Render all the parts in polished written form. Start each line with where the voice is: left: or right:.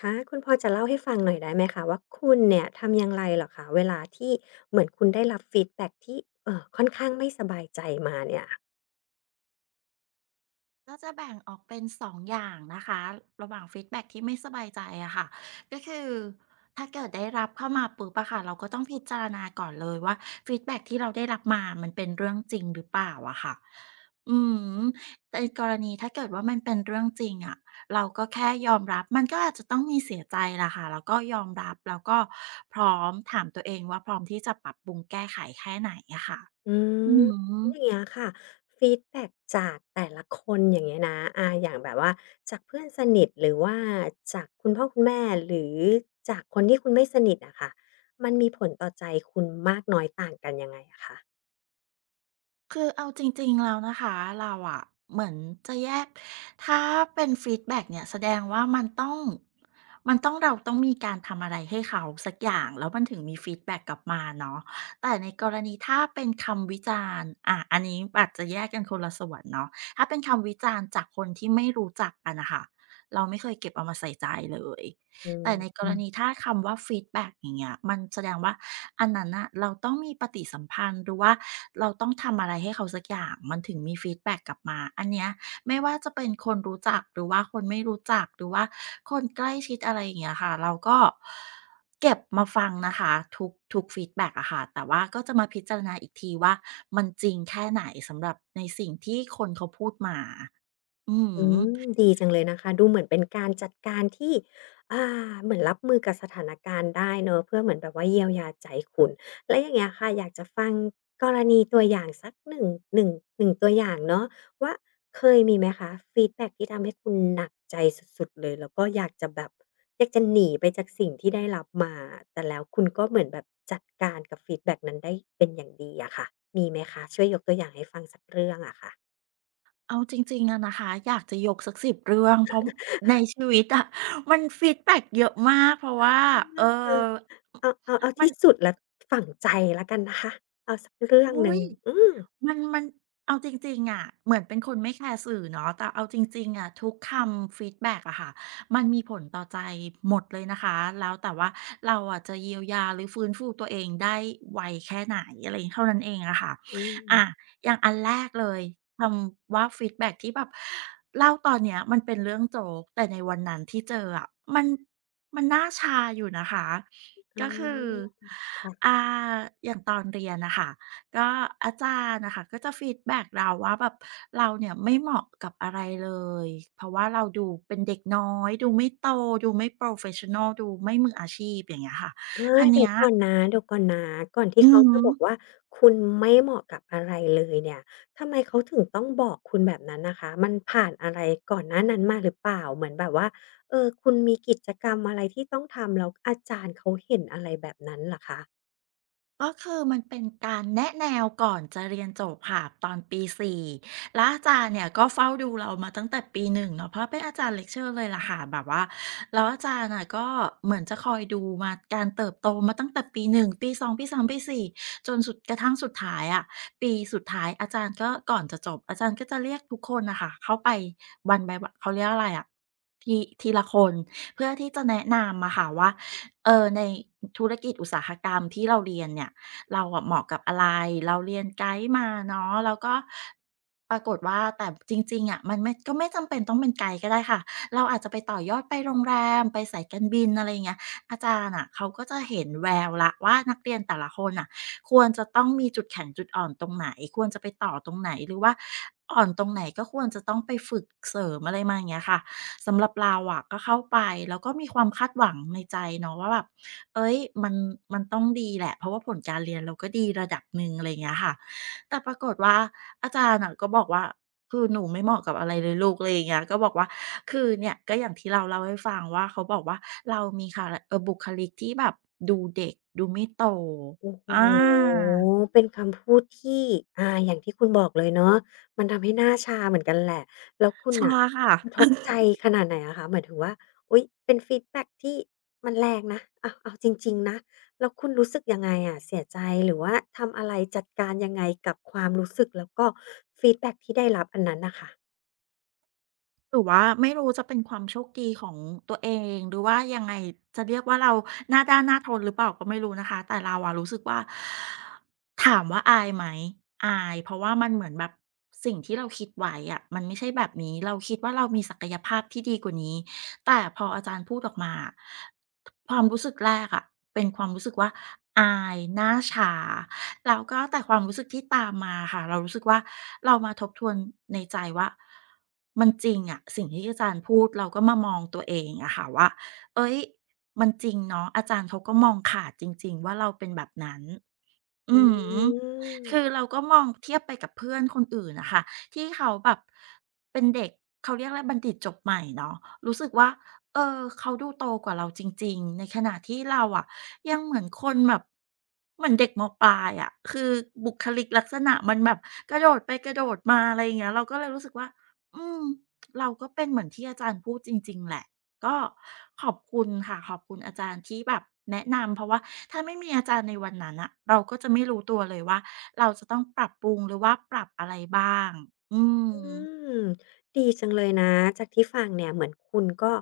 left: คะคุณพอจะเล่าให้ฟังหน่อยได้ไหมคะว่าคุณเนี่ยทำอย่างไรเหรอคะเวลาที่เหมือนคุณได้รับฟีดแบ็กที่ค่อนข้างไม่สบายใจมาเนี่ย
right: ก็จะแบ่งออกเป็น2องอย่างนะคะระหว่างฟีดแบ็กที่ไม่สบายใจอะค่ะก็คือถ้าเกิดได้รับเข้ามาปุ๊บอะค่ะเราก็ต้องพิจารณาก่อนเลยว่าฟีดแบ็กที่เราได้รับมามันเป็นเรื่องจริงหรือเปล่าอะค่ะอืมในกรณีถ้าเกิดว่ามันเป็นเรื่องจริงอะเราก็แค่ยอมรับมันก็อาจจะต้องมีเสียใจละค่ะแล้วก็ยอมรับแล้วก็พร้อมถามตัวเองว่าพร้อมที่จะปรับปรุงแก้ไขแค่ไหนอะค่ะ
left: อื
right: อื
left: ม
right: ม
left: แล้วอย่างเงี้ยค่ะฟีดแบ็กจากแต่ละคนอย่างเงี้ยนะอย่างแบบว่าจากเพื่อนสนิทหรือว่าจากคุณพ่อคุณแม่หรือจากคนที่คุณไม่สนิทอะค่ะมันมีผลต่อใจคุณมากน้อยต่างกันยังไงอะคะ
right: คือเอาจริงๆแล้วนะคะเราอะเหมือนจะแยกถ้าเป็นฟีดแบ็กเนี่ยแสดงว่ามันต้องเราต้องมีการทำอะไรให้เขาสักอย่างแล้วมันถึงมีฟีดแบ็กกลับมาเนาะแต่ในกรณีถ้าเป็นคำวิจารณ์อะอันนี้อาจจะแยกกันคนละส่วนเนาะถ้าเป็นคำวิจารณ์จากคนที่ไม่รู้จักกันน่ะค่ะเราไม่เคยเก็บเอามาใส่ใจเลย
left: อื
right: แต่ในกรณี
left: ม
right: ถ้าคำว่าฟีดแบ็กอย่างเงี้ยมันแสดงว่าอันนั้นน่ะเราต้องมีปฏิสัมพันธ์หรือว่าเราต้องทำอะไรให้เขาสักอย่างมันถึงมีฟีดแบ็กกลับมาอันเนี้ยไม่ว่าจะเป็นคนรู้จักหรือว่าคนไม่รู้จักหรือว่าคนใกล้ชิดอะไรอย่างเงี้ยค่ะเราก็เก็บมาฟังนะคะทุกฟีดแบ็กอะค่ะแต่ว่าก็จะมาพิจารณาอีกทีว่ามันจริงแค่ไหนสำหรับในสิ่งที่คนเขาพูดมาอื
left: อื
right: ม
left: มดีจังเลยนะคะดูเหมือนเป็นการจัดการที่อ่เหมือนรับมือกับสถานการณ์ได้เนอะเพื่อเหมือนแบบว่าเยียวยาใจคุณแล้วอย่างเงี้ยค่ะอยากจะฟังกรณีตัวอย่างสัก 1- ่งหนึ่งหนึ่งตัวอย่างเนาะว่าเคยมีไหมคะฟีดแบ็กที่ทำให้คุณหนักใจสุดๆเลยแล้วก็อยากจะแบบอยากจะหนีไปจากสิ่งที่ได้รับมาแต่แล้วคุณก็เหมือนแบบจัดการกับฟีดแบ็กนั้นได้เป็นอย่างดีอะค่ะมีไหมคะช่วยยกตัวอย่างให้ฟังสักเรื่องอะค่ะ
right: เอาจริงๆอะนะคะอยากจะยกสักสิบเรื่องเพราะในชีวิตอะ มันฟีดแบ็กเยอะมากเพราะว่าเออ
left: เออ เอาเอาเอา
right: มัน
left: ที่สุดและฝังใจแล้วกันนะคะเอาสักเรื่องห
right: อุ๊
left: นึ่ง
right: ย
left: อืม
right: มันเอาจริงๆอะเหมือนเป็นคนไม่แคร์สื่อเนาะแต่เอาจริงๆอะทุกคำฟีดแบ็กอะค่ะมันมีผลต่อใจหมดเลยนะคะแล้วแต่ว่าเราอะจะเยียวยาหรือฟื้นฟูตัวเองได้ไวแค่ไหนอะไรเท่านั้นเองอะค่ะ
left: อืม
right: อาอย่างอันแรกเลยคำว่าฟีดแบ็กที่แบบเล่าตอนเนี้ยมันเป็นเรื่องโจ๊กแต่ในวันนั้นที่เจออะมันมันน่าชาอยู่นะคะ
left: อ
right: ก็คือ
left: า
right: อ
left: ค่ะ
right: ่าอย่างตอนเรียนน่ะค่ะ ก็อาจารย์นะคะก็จะฟีดแบ็กเราว่าแบบเราเนี่ยไม่เหมาะกับอะไรเลยเพราะว่าเราดูเป็นเด็กน้อยดูไม่โตดูไม่โปรเฟชชั่นัลดูไม่มืออาชีพอย่างเงี้ยค่ะ
left: อา
right: อัน
left: เดี๋
right: เนี้
left: ย
right: ย
left: วก่อนนะเดี๋ยวก่อนนะก่อนที่
right: อื
left: เขา
right: ม
left: จะบอกว่าคุณไม่เหมาะกับอะไรเลยเนี่ยทำไมเขาถึงต้องบอกคุณแบบนั้นน่ะคะมันผ่านอะไรก่อนหน้านั้นมาหรือเปล่าเหมือนแบบว่าเออคุณมีกิจกรรมอะไรที่ต้องทำแล้วอาจารย์เขาเห็นอะไรแบบนั้นเหรอคะ
right: ก็คือมันเป็นการแนะแนวก่อนจะเรียนจบค่ะตอนปีสี่แล้วอาจารย์เนี่ยก็เฝ้าดูเรามาตั้งแต่ปีหนึ่งเนาะเพราะเป็นอาจารย์เลคเชอร์เลยล่ะค่ะแบบว่าแล้วอาจารย์น่ะก็เหมือนจะคอยดูมาการเติบโตมาตั้งแต่ปีหนึ่งปีสองปีสามปีสี่จนสุดกระทั่งสุดท้ายอะปีสุดท้ายอาจารย์ก็ก่อนจะจบอาจารย์ก็จะเรียกทุกคนนะคะเข้าไปวันไปเขาเรียกอะไรอะทีทีละคนเพื่อที่จะแนะนำอะค่ะว่า เออในธุรกิจอุตสาหกรรมที่เราเรียนเนี่ยเราอะเหมาะกับอะไรเราเรียนไกด์มาเนาะแล้วก็ปรากฏว่าแต่จริงๆอะมันไม่ก็ไม่จำเป็นต้องเป็นไกด์ก็ได้ค่ะเราอาจจะไปต่อยอดไปโรงแรมไปสายการบินอะไรอย่างเงี้ยอาจารย์อ่ะเขาก็จะเห็นแววละว่านักเรียนแต่ละคนอ่ะควรจะต้องมีจุดแข็งจุดอ่อนตรงไหนควรจะไปต่อตรงไหนหรือว่าอ่อนตรงไหนก็ควรจะต้องไปฝึกเสริมอะไรมาอย่างเงี้ยค่ะ สำหรับเราอะก็เข้าไปแล้วก็มีความคาดหวังในใจเนาะว่าแบบเอ้ยมันมันต้องดีแหละเพราะว่าผลการเรียนเราก็ดีระดับหนึ่งอะไรอย่างเงี้ยค่ะแต่ปรากฏว่าอาจารย์น่ะก็บอกว่าคือหนูไม่เหมาะกับอะไรเลยลูกอะไรอย่างเงี้ยก็บอกว่าคือเนี่ยก็อย่างที่เราเล่าให้ฟังว่าเขาบอกว่าเรามีคาแรกบุคลิกที่แบบดูเด็กดูไม่โต
left: โอ้โห
right: อา
left: เป็นคำพูดที่อย่างที่คุณบอกเลยเนาะมันทำให้หน้าชาเหมือนกันแหละ แล้วคุณ
right: ใช่
left: น่ะ
right: ค่ะ
left: กระทบใจขนาดไหนอะคะหมายถึงว่าอุ๊ยเป็นฟีดแบ็กที่มันแรงนะ เอาเอาจริงๆนะ แล้วคุณรู้สึกยังไงอะเสียใจหรือว่าทำอะไรจัดการยังไงกับความรู้สึกแล้วก็ฟีดแบ็กที่ได้รับอันนั้นน่ะค่ะ
right: หรือว่าไม่รู้จะเป็นความโชคดีของตัวเองหรือว่ายังไงจะเรียกว่าเราหน้าด้านหน้าทนหรือเปล่าก็ไม่รู้นะคะแต่เราอะรู้สึกว่าถามว่าอายไหมอายเพราะว่ามันเหมือนแบบสิ่งที่เราคิดไว้อะมันไม่ใช่แบบนี้เราคิดว่าเรามีศักยภาพที่ดีกว่านี้แต่พออาจารย์พูดออกมาความรู้สึกแรกอะเป็นความรู้สึกว่าอายหน้าชา แล้วก็แต่ความรู้สึกที่ตามมาค่ะเรารู้สึกว่าเรามาทบทวนในใจว่ามันจริงอะสิ่งที่อาจารย์พูดเราก็มามองตัวเองอะค่ะว่าเอ้ยมันจริงเนาะอาจารย์เขาก็มองขาดจริงๆว่าเราเป็นแบบนั้น
left: อ
right: อืม
left: ืม
right: คือเราก็มองเทียบไปกับเพื่อนคนอื่นนะคะที่เขาแบบเป็นเด็กเขาเรียกอะไรบัณฑิตจบใหม่เนาะรู้สึกว่าเออเขาดูโตกว่าเราจริงๆในขณะที่เราอะยังเหมือนคนแบบเหมือนเด็กมปลายอะคือบุคลิกลักษณะมันแบบกระโดดไปกระโดดมาอะไรอย่างเงี้ยเราก็เลยรู้สึกว่าอืมเราก็เป็นเหมือนที่อาจารย์พูดจริงๆแหละ ก็ขอบคุณค่ะขอบคุณอาจารย์ที่แบบแนะนำเพราะว่าถ้าไม่มีอาจารย์ในวันนั้นอ่ะเราก็จะไม่รู้ตัวเลยว่าเราจะต้องปรับปรุงหรือว่าปรับอะไรบ้าง อืม
left: อืมดีจังเลยนะจากที่ฟังเนี่ยเหมือนคุณก็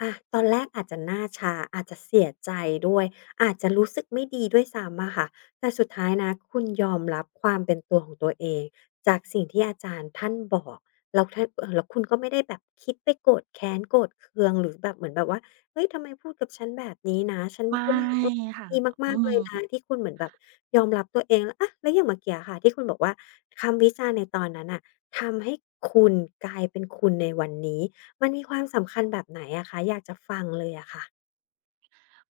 left: อะตอนแรกอาจจะหน้าชาอาจจะเสียใจด้วยอาจจะรู้สึกไม่ดีด้วยซ้ำอะค่ะแต่สุดท้ายนะคุณยอมรับความเป็นตัวของตัวเองจากสิ่งที่อาจารย์ท่านบอกแล้วท่านแล้วคุณก็ไม่ได้แบบคิดไปโกรธแค้นโกรธเคืองหรือแบบเหมือนแบบว่าเฮ้ยทำไมพูดกับฉันแบบนี้นะฉัน
right: ไม่
left: ก็ไม่เออ
right: ค่ะ
left: ดี
right: อื
left: มากๆเลยนะ
right: ม
left: ที่คุณเหมือนแบบยอมรับตัวเองแล้วอะแล้วอย่างเมื่อกี้อะค่ะที่คุณบอกว่าคำวิจารณ์ในตอนนั้นน่ะ ทำให้คุณกลายเป็นคุณในวันนี้มันมีความสำคัญแบบไหนอะคะอยากจะฟังเลยอะค่ะ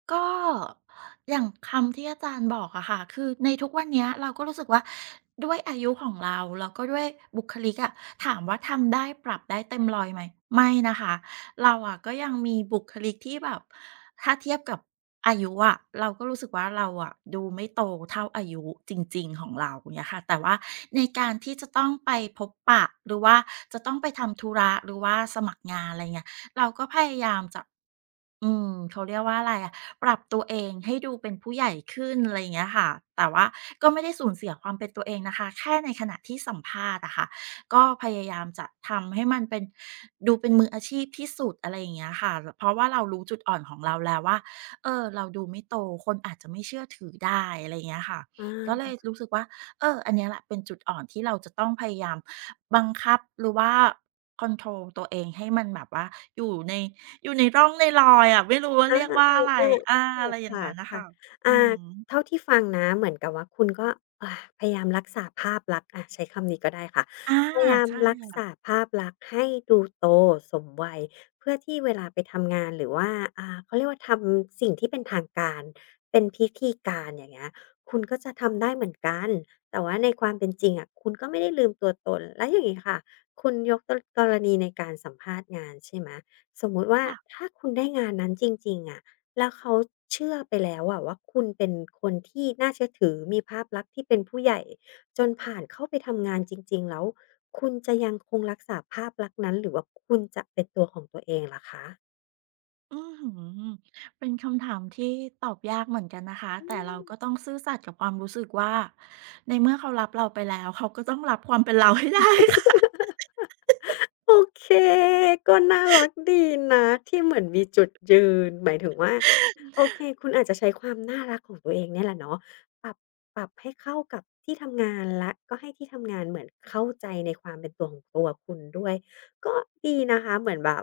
right: ก็อย่างคำที่อาจารย์บอกอะค่ะคือในทุกวันเนี้ยเราก็รู้สึกว่าด้วยอายุของเราแล้วก็ด้วยบุคลิกอะถามว่าทำได้ปรับได้เต็ม1อยไหมไม่นะคะเราอะก็ยังมีบุคลิกที่แบบถ้าเทียบกับอายุอะเราก็รู้สึกว่าเราอะดูไม่โตเท่าอายุจริงๆของเราเงี้ยค่ะแต่ว่าในการที่จะต้องไปพบปะหรือว่าจะต้องไปทำธุระหรือว่าสมัครงานอะไรเงี้ย เราก็พยายามจะเขาเรียกว่าอะไรอะปรับตัวเองให้ดูเป็นผู้ใหญ่ขึ้นอะไรอย่างเงี้ยค่ะแต่ว่าก็ไม่ได้สูญเสียความเป็นตัวเองนะคะแค่ในขณะที่สัมภาษณ์อะค่ะก็พยายามจะทำให้มันเป็นดูเป็นมืออาชีพที่สุดอะไรอย่างเงี้ยค่ะรเพราะว่าเรารู้จุดอ่อนของเราแล้วว่าเออเราดูไม่โตคนอาจจะไม่เชื่อถือได้อะไรอย่างเงี้ยค่ะ
left: อ
right: ก็เล
left: า
right: ยรู้สึกว่า เอออันเนี้ยแหละเป็นจุดอ่อนที่เราจะต้องพยายามบังคับหรือว่าคอนโทรลตัวเองให้มันแบบว่าอยู่ในอยู่ในร่องในรอยอะไม่รู้ว่า
left: อา
right: เรียกว่าอะไร
left: เออ
right: อา
left: ๆถู
right: อะไร
left: ก
right: อย่าง
left: ค่ะ
right: งั้นน่ะ
left: ค่ะ
right: ค่ะอืม
left: อ่าเท่าที่ฟังนะเหมือนกับว่าคุณก็อาพยายามรักษาภาพลักษณ์อะใช้คำนี้ก็ได้ค่ะ
right: อา
left: พยายาม
right: ใช่
left: รัก
right: แล้
left: ษา
right: ว
left: ภาพลักษณ์ให้ดูโตสมวัยเพื่อที่เวลาไปทำงานหรือว่าเขาเรียกว่าทำสิ่งที่เป็นทางการเป็นพิธีการอย่างเงี้ยคุณก็จะทำได้เหมือนกันแต่ว่าในความเป็นจริงอะคุณก็ไม่ได้ลืมตัวตนแล้วอย่างงี้ค่ะคุณยกตกรณีในการสัมภาษณ์งานใช่ไหม สมมุติว่า
right: ค่ะ
left: ถ้าคุณได้งานนั้นจริงๆอะแล้วเขาเชื่อไปแล้วอะว่าคุณเป็นคนที่น่าเชื่อถือมีภาพลักษณ์ที่เป็นผู้ใหญ่จนผ่านเข้าไปทำงานจริงๆแล้วคุณจะยังคงรักษาภาพลักษณ์นั้นหรือว่าคุณจะเป็นตัวของตัวเองล่ะคะ
right: อื้อฮือเป็นคำถามที่ตอบยากเหมือนกันนะคะแต่เราก็ต้องซื่อสัตย์กับความรู้สึกว่าในเมื่อเขารับเราไปแล้วเขาก็ต้องรับความเป็นเราให้ได้ค่ะ
left: โอเคก็น่ารักดีนะที่เหมือนมีจุดยืนหมายถึงว่าโอเคคุณอาจจะใช้ความน่ารักของตัวเองเนี่ยแหละเนาะปรับปรับให้เข้ากับที่ทำงานและก็ให้ที่ทำงานเหมือนเข้าใจในความเป็นตัวของตัวคุณด้วยก็ดีนะคะเหมือนแบบ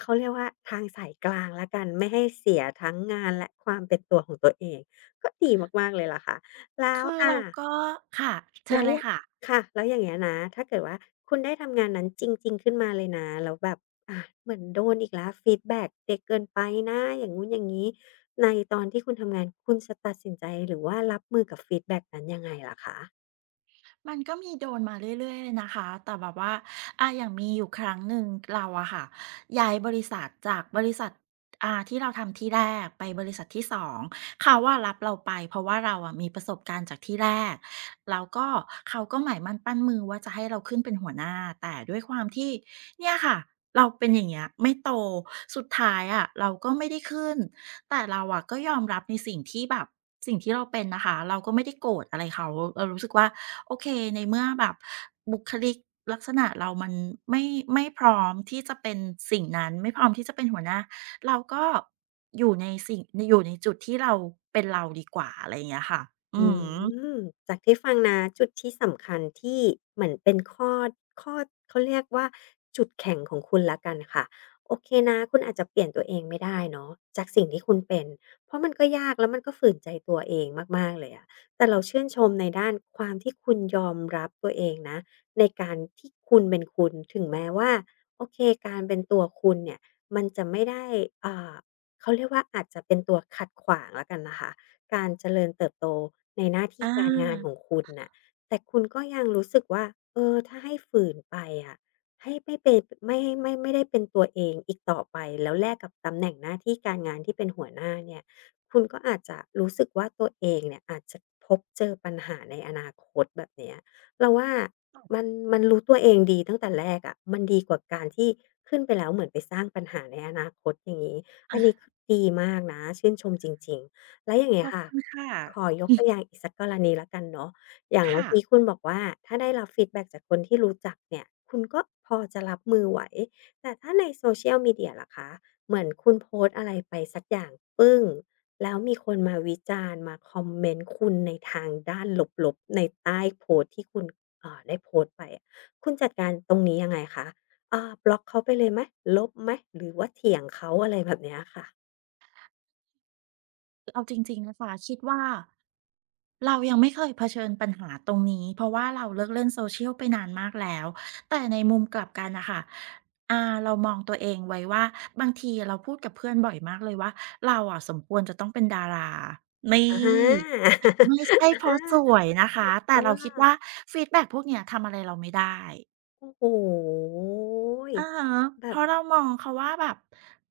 left: เขาเรียกว่าทางสายกลางแล้วกันไม่ให้เสียทั้งงานและความเป็นตัวของตัวเองก็ดีมากๆเลยล่ะค่ะแล้ว
right: คือเราก็ค่ะเชิ
left: แล้
right: ญ
left: ว
right: เล
left: อ
right: ย
left: ย่าง
right: ค่ะ
left: ค่ะแล้วอย่างเงี้ยนะถ้าเกิดว่าคุณได้ทำงานนั้นจริงๆขึ้นมาเลยนะแล้วแบบอาเหมือนโดนอีกแล้วฟีดแบ็กเด็กเกินไปนะอย่างงู้นอย่างงี้ในตอนที่คุณทำงานคุณจะตัดสินใจหรือว่ารับมือกับฟีดแบ็กนั้นยังไงล่ะคะ
right: มันก็มีโดนมาเรื่อยๆเลยนะคะแต่แบบว่าอย่างมีอยู่ครั้งหนึ่งเราอะค่ะย้ายบริษัทจากบริษัทที่เราทำที่แรกไปบริษัทที่สองเขาอะรับเราไปเพราะว่าเราอะมีประสบการณ์จากที่แรกแล้วก็เขาก็หมายมั่นปั้นมือว่าจะให้เราขึ้นเป็นหัวหน้าแต่ด้วยความที่เนี่ยค่ะเราเป็นอย่างเงี้ยไม่โตสุดท้ายอะเราก็ไม่ได้ขึ้น แต่เราอะก็ยอมรับในสิ่งที่แบบสิ่งที่เราเป็นนะคะเราก็ไม่ได้โกรธอะไรเขาเรารู้สึกว่าโอเคในเมื่อแบบบุคลิกลักษณะเรามันไม่ไม่พร้อมที่จะเป็นสิ่งนั้นไม่พร้อมที่จะเป็นหัวหน้าเราก็อยู่ในสิ่งอยู่ในจุดที่เราเป็นเราดีกว่าอะไรอย่างเงี้ยค่ะอื
left: อื
right: อฮ
left: มจากที่ฟังนะจุดที่สำคัญที่เหมือนเป็นข้อเขาเรียกว่าจุดแข็งของคุณแล้วกันค่ะโอเคนะคุณอาจจะเปลี่ยนตัวเองไม่ได้เนาะจากสิ่งที่คุณเป็นเพราะมันก็ยากแล้วมันก็ฝืนใจตัวเองมากๆเลยอะแต่เราชื่นชมในด้านความที่คุณยอมรับตัวเองนะในการที่คุณเป็นคุณถึงแม้ว่าโอเคการเป็นตัวคุณเนี่ยมันจะไม่ได้อ่าเขาเรียกว่าอาจจะเป็นตัวขัดขวางแล้วกันนะคะ การเจริญเติบโตในหน้าที่
right: อา
left: การงานของคุณน่ะแต่คุณก็ยังรู้สึกว่า เออ ถ้าให้ฝืนไปอะให้ไม่เป็นไม่ได้เป็นตัวเองอีกต่อไป แล้วแลกกับตำแหน่งหน้าที่การงานที่เป็นหัวหน้าเนี่ยคุณก็อาจจะรู้สึกว่าตัวเองเนี่ยอาจจะพบเจอปัญหาในอนาคตแบบเนี้ยเราว่ามันมันรู้ตัวเองดีตั้งแต่แรกอะมันดีกว่าการที่ขึ้นไปแล้วเหมือนไปสร้างปัญหาในอนาคตอย่างงี้อันนี้คือดีมากนะชื่นชมจริงๆ แล้วอย่าง
right: ข
left: เงี้ย
right: อบ
left: ค่ะ
right: คุณค่ะ
left: ขอยกตัวอย่างอีกสักกรณีแล้วกันเนาะอย่างเมื่อ
right: ค่ะ
left: กี้คุณบอกว่าถ้าได้รับฟีดแบ็กจากคนที่รู้จักเนี่ยคุณก็พอจะรับมือไหวแต่ถ้าใน Social Media ล่ะคะเหมือนคุณโพสต์อะไรไปสักอย่างปึ้งแล้วมีคนมาวิจารณ์มาคอมเมนต์คุณในทางด้านลบๆในใต้โพสต์ที่คุณได้โพสต์ไปอะคุณจัดการตรงนี้ยังไงคะบล็อกเขาไปเลยไหมลบไหมหรือว่าเถียงเขาอะไรแบบเนี้ยค่ะ
right: เอาจริงๆนะคะคิดว่า เรายังไม่เคยเผชิญปัญหาตรงนี้เพราะว่าเราเลิกเล่น Social ไปนานมากแล้วแต่ในมุมกลับกันน่ะค่ะอ่าเรามองตัวเองไว้ว่าบางทีเราพูดกับเพื่อนบ่อยมากเลยว่าเราอะสมควรจะต้องเป็นดารานี
left: อะฮ
right: ่
left: ะ
right: ไม่ใช่
left: อะ
right: เพ
left: ฮะ
right: ราะสวยนะคะแต่
left: อ
right: เราคิดว่า
left: า
right: ฟีดแบ็กพวกเนี้ยทำอะไรเราไม่ได้
left: โอ้โฮ
right: อะฮะเพ
left: แบบ
right: ราะเรามองเขาว่าแบบ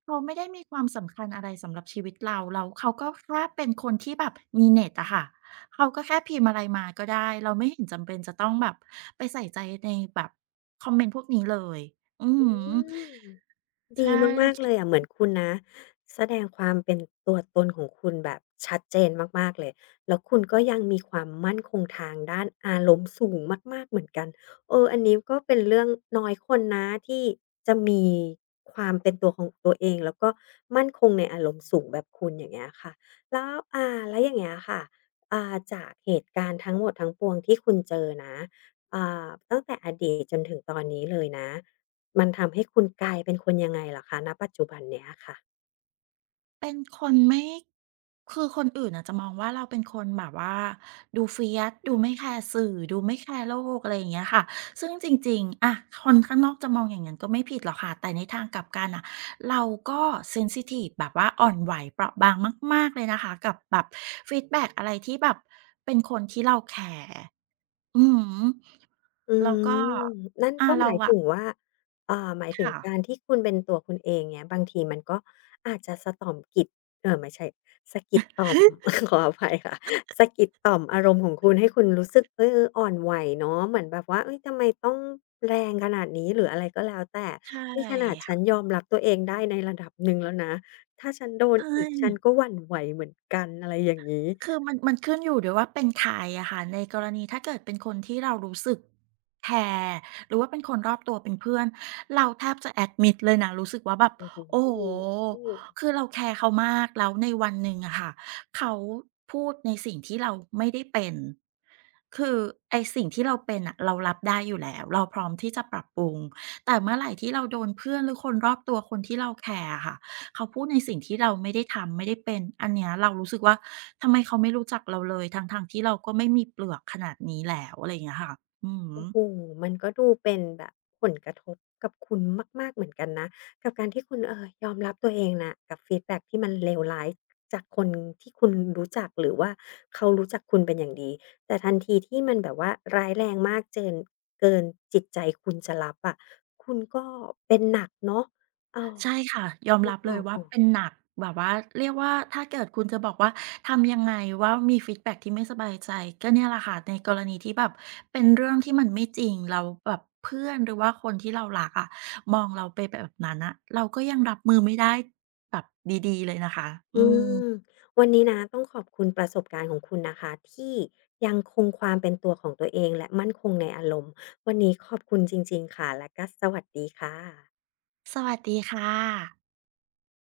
right: เขาไม่ได้มีความสำคัญอะไรสำหรับชีวิตเราแล้วเขาก็แค่เป็นคนที่แบบมีเน็ตอะค่ะเขาก็แค่พิมพ์อะไรมาก็ได้ เราไม่เห็นจำเป็นจะต้องแบบไปใส่ใจในแบบคอมเมนต์พวกนี้เลย อือฮึ
left: อืม ดี
right: ใช่เรา
left: มากๆ
right: คิ
left: เล
right: ด
left: ยอะเหมือนคุณนะแสดงความเป็นตัวตนของคุณแบบชัดเจนมากๆเลยแล้วคุณก็ยังมีความมั่นคงทางด้านอารมณ์สูงมากๆเหมือนกันเอออันนี้ก็เป็นเรื่องน้อยคนนะที่จะมีความเป็นตัวของตัวเองแล้วก็มั่นคงในอารมณ์สูงแบบคุณอย่างเงี้ยค่ะแล้วอย่างเงี้ยค่ะจากเหตุการณ์ทั้งหมดทั้งปวงที่คุณเจอนะตั้งแต่อดีตจนถึงตอนนี้เลยนะ มันทำให้คุณกลายเป็นคนยังไงเหรอคะณปัจจุบันเนี้ยค่ะ
right: เป็นคนไม่คือคนอื่นอาจจะมองว่าเราเป็นคนแบบว่าดูเฟีย c ดูไม่แคร์สื่อดูไม่แคร์โลกอะไรอย่างเงี้ยค่ะซึ่งจริงๆอะคนข้างนอกจะมองอย่างงั้นก็ไม่ผิดหรอกค่ะแต่ในทางกลับกันน่ะเราก็เซนซิทิฟแบบว่าอ่อนไหวเปราะบางมากๆเลยนะคะกับแบบฟีดแบ็กอะไรที่แบบเป็นคนที่เราแคร์อือฮึ
left: อื
right: แล้วก็
left: มนั่น
right: อา
left: ก็
right: เรา
left: หมาย
right: อะ
left: ถึงว่าเอ่าหมายถึง
right: ค่ะ
left: การที่คุณเป็นตัวคุณเองเงี้ยบางทีมันก็อาจจะสะต่อมกิดเอ่อไม่ใช่สะกิดต่อม ขออภัยค่ะสะกิดต่อมอารมณ์ของคุณให้คุณรู้สึกเอออ่อนไหวเนาะเหมือนแบบว่าเฮ้ยทำไมต้องแรงขนาดนี้หรืออะไรก็แล้วแต่
right: ใช่
left: นี่ขนาดฉั
right: ค่ะ
left: นยอมรับตัวเองได้ในระดับหนึ่งแล้วนะถ้าฉันโดน
right: ใช่
left: อีกฉันก็หวั่นไหวเหมือนกันอะไรอย่างงี้
right: คือมันขึ้นอยู่ด้วยว่าเป็นใครอะค่ะในกรณีถ้าเกิดเป็นคนที่เรารู้สึกแคร์หรือว่าเป็นคนรอบตัวเป็นเพื่อนเราแทบจะ admit เลยนะรู้สึกว่าแบบ
left: โอ้โห
right: โอ้โฮคือเราแคร์เขามากแล้วในวันหนึ่งอะค่ะเขาพูดในสิ่งที่เราไม่ได้เป็นคือไอ้สิ่งที่เราเป็นน่ะเรารับได้อยู่แล้วเราพร้อมที่จะปรับปรุงแต่เมื่อไรที่เราโดนเพื่อนหรือคนรอบตัวคนที่เราแคร์อะค่ะ เขาพูดในสิ่งที่เราไม่ได้ทำไม่ได้เป็นอันเนี้ยเรารู้สึกว่าทำไมเขาไม่รู้จักเราเลยทั้งๆที่เราก็ไม่มีเปลือกขนาดนี้แล้วอะไรอย่างเงี้ยค่ะอือฮึ
left: โอ้โหมันก็ดูเป็นแบบผลกระทบกับคุณมากๆเหมือนกันนะกับการที่คุณยอมรับตัวเองน่ะกับฟีดแบ็กที่มันเลวร้ายจากคนที่คุณรู้จักหรือว่าเขารู้จักคุณเป็นอย่างดีแต่ทันทีที่มันแบบว่าร้ายแรงมากเกินจิตใจคุณจะรับอะคุณก็เป็นหนักเนาะอ้อ
right: ใช่ค่ะยอม
left: อ
right: รับเล
left: ้
right: ยว่า
left: อ
right: เป็น
left: ๆ
right: หนักแบบว่าเรียกว่าถ้าเกิดคุณจะบอกว่าทำยังไงว่ามีฟีดแบ็กที่ไม่สบายใจก็เนี่ยแหละค่ะในกรณีที่แบบเป็นเรื่องที่มันไม่จริงแล้วแบบเพื่อนหรือว่าคนที่เรารักอะมองเราไปแบบนั้นน่ะเราก็ยังรับมือไม่ได้แบบดีๆเลยนะคะอื
left: อืม
right: ม
left: วันนี้นะต้องขอบคุณประสบการณ์ของคุณนะคะที่ยังคงความเป็นตัวของตัวเองและมั่นคงในอารมณ์วันนี้ขอบคุณจริงๆค่ะและก็สวัสดีค่ะ
right: สวัสดีค่ะ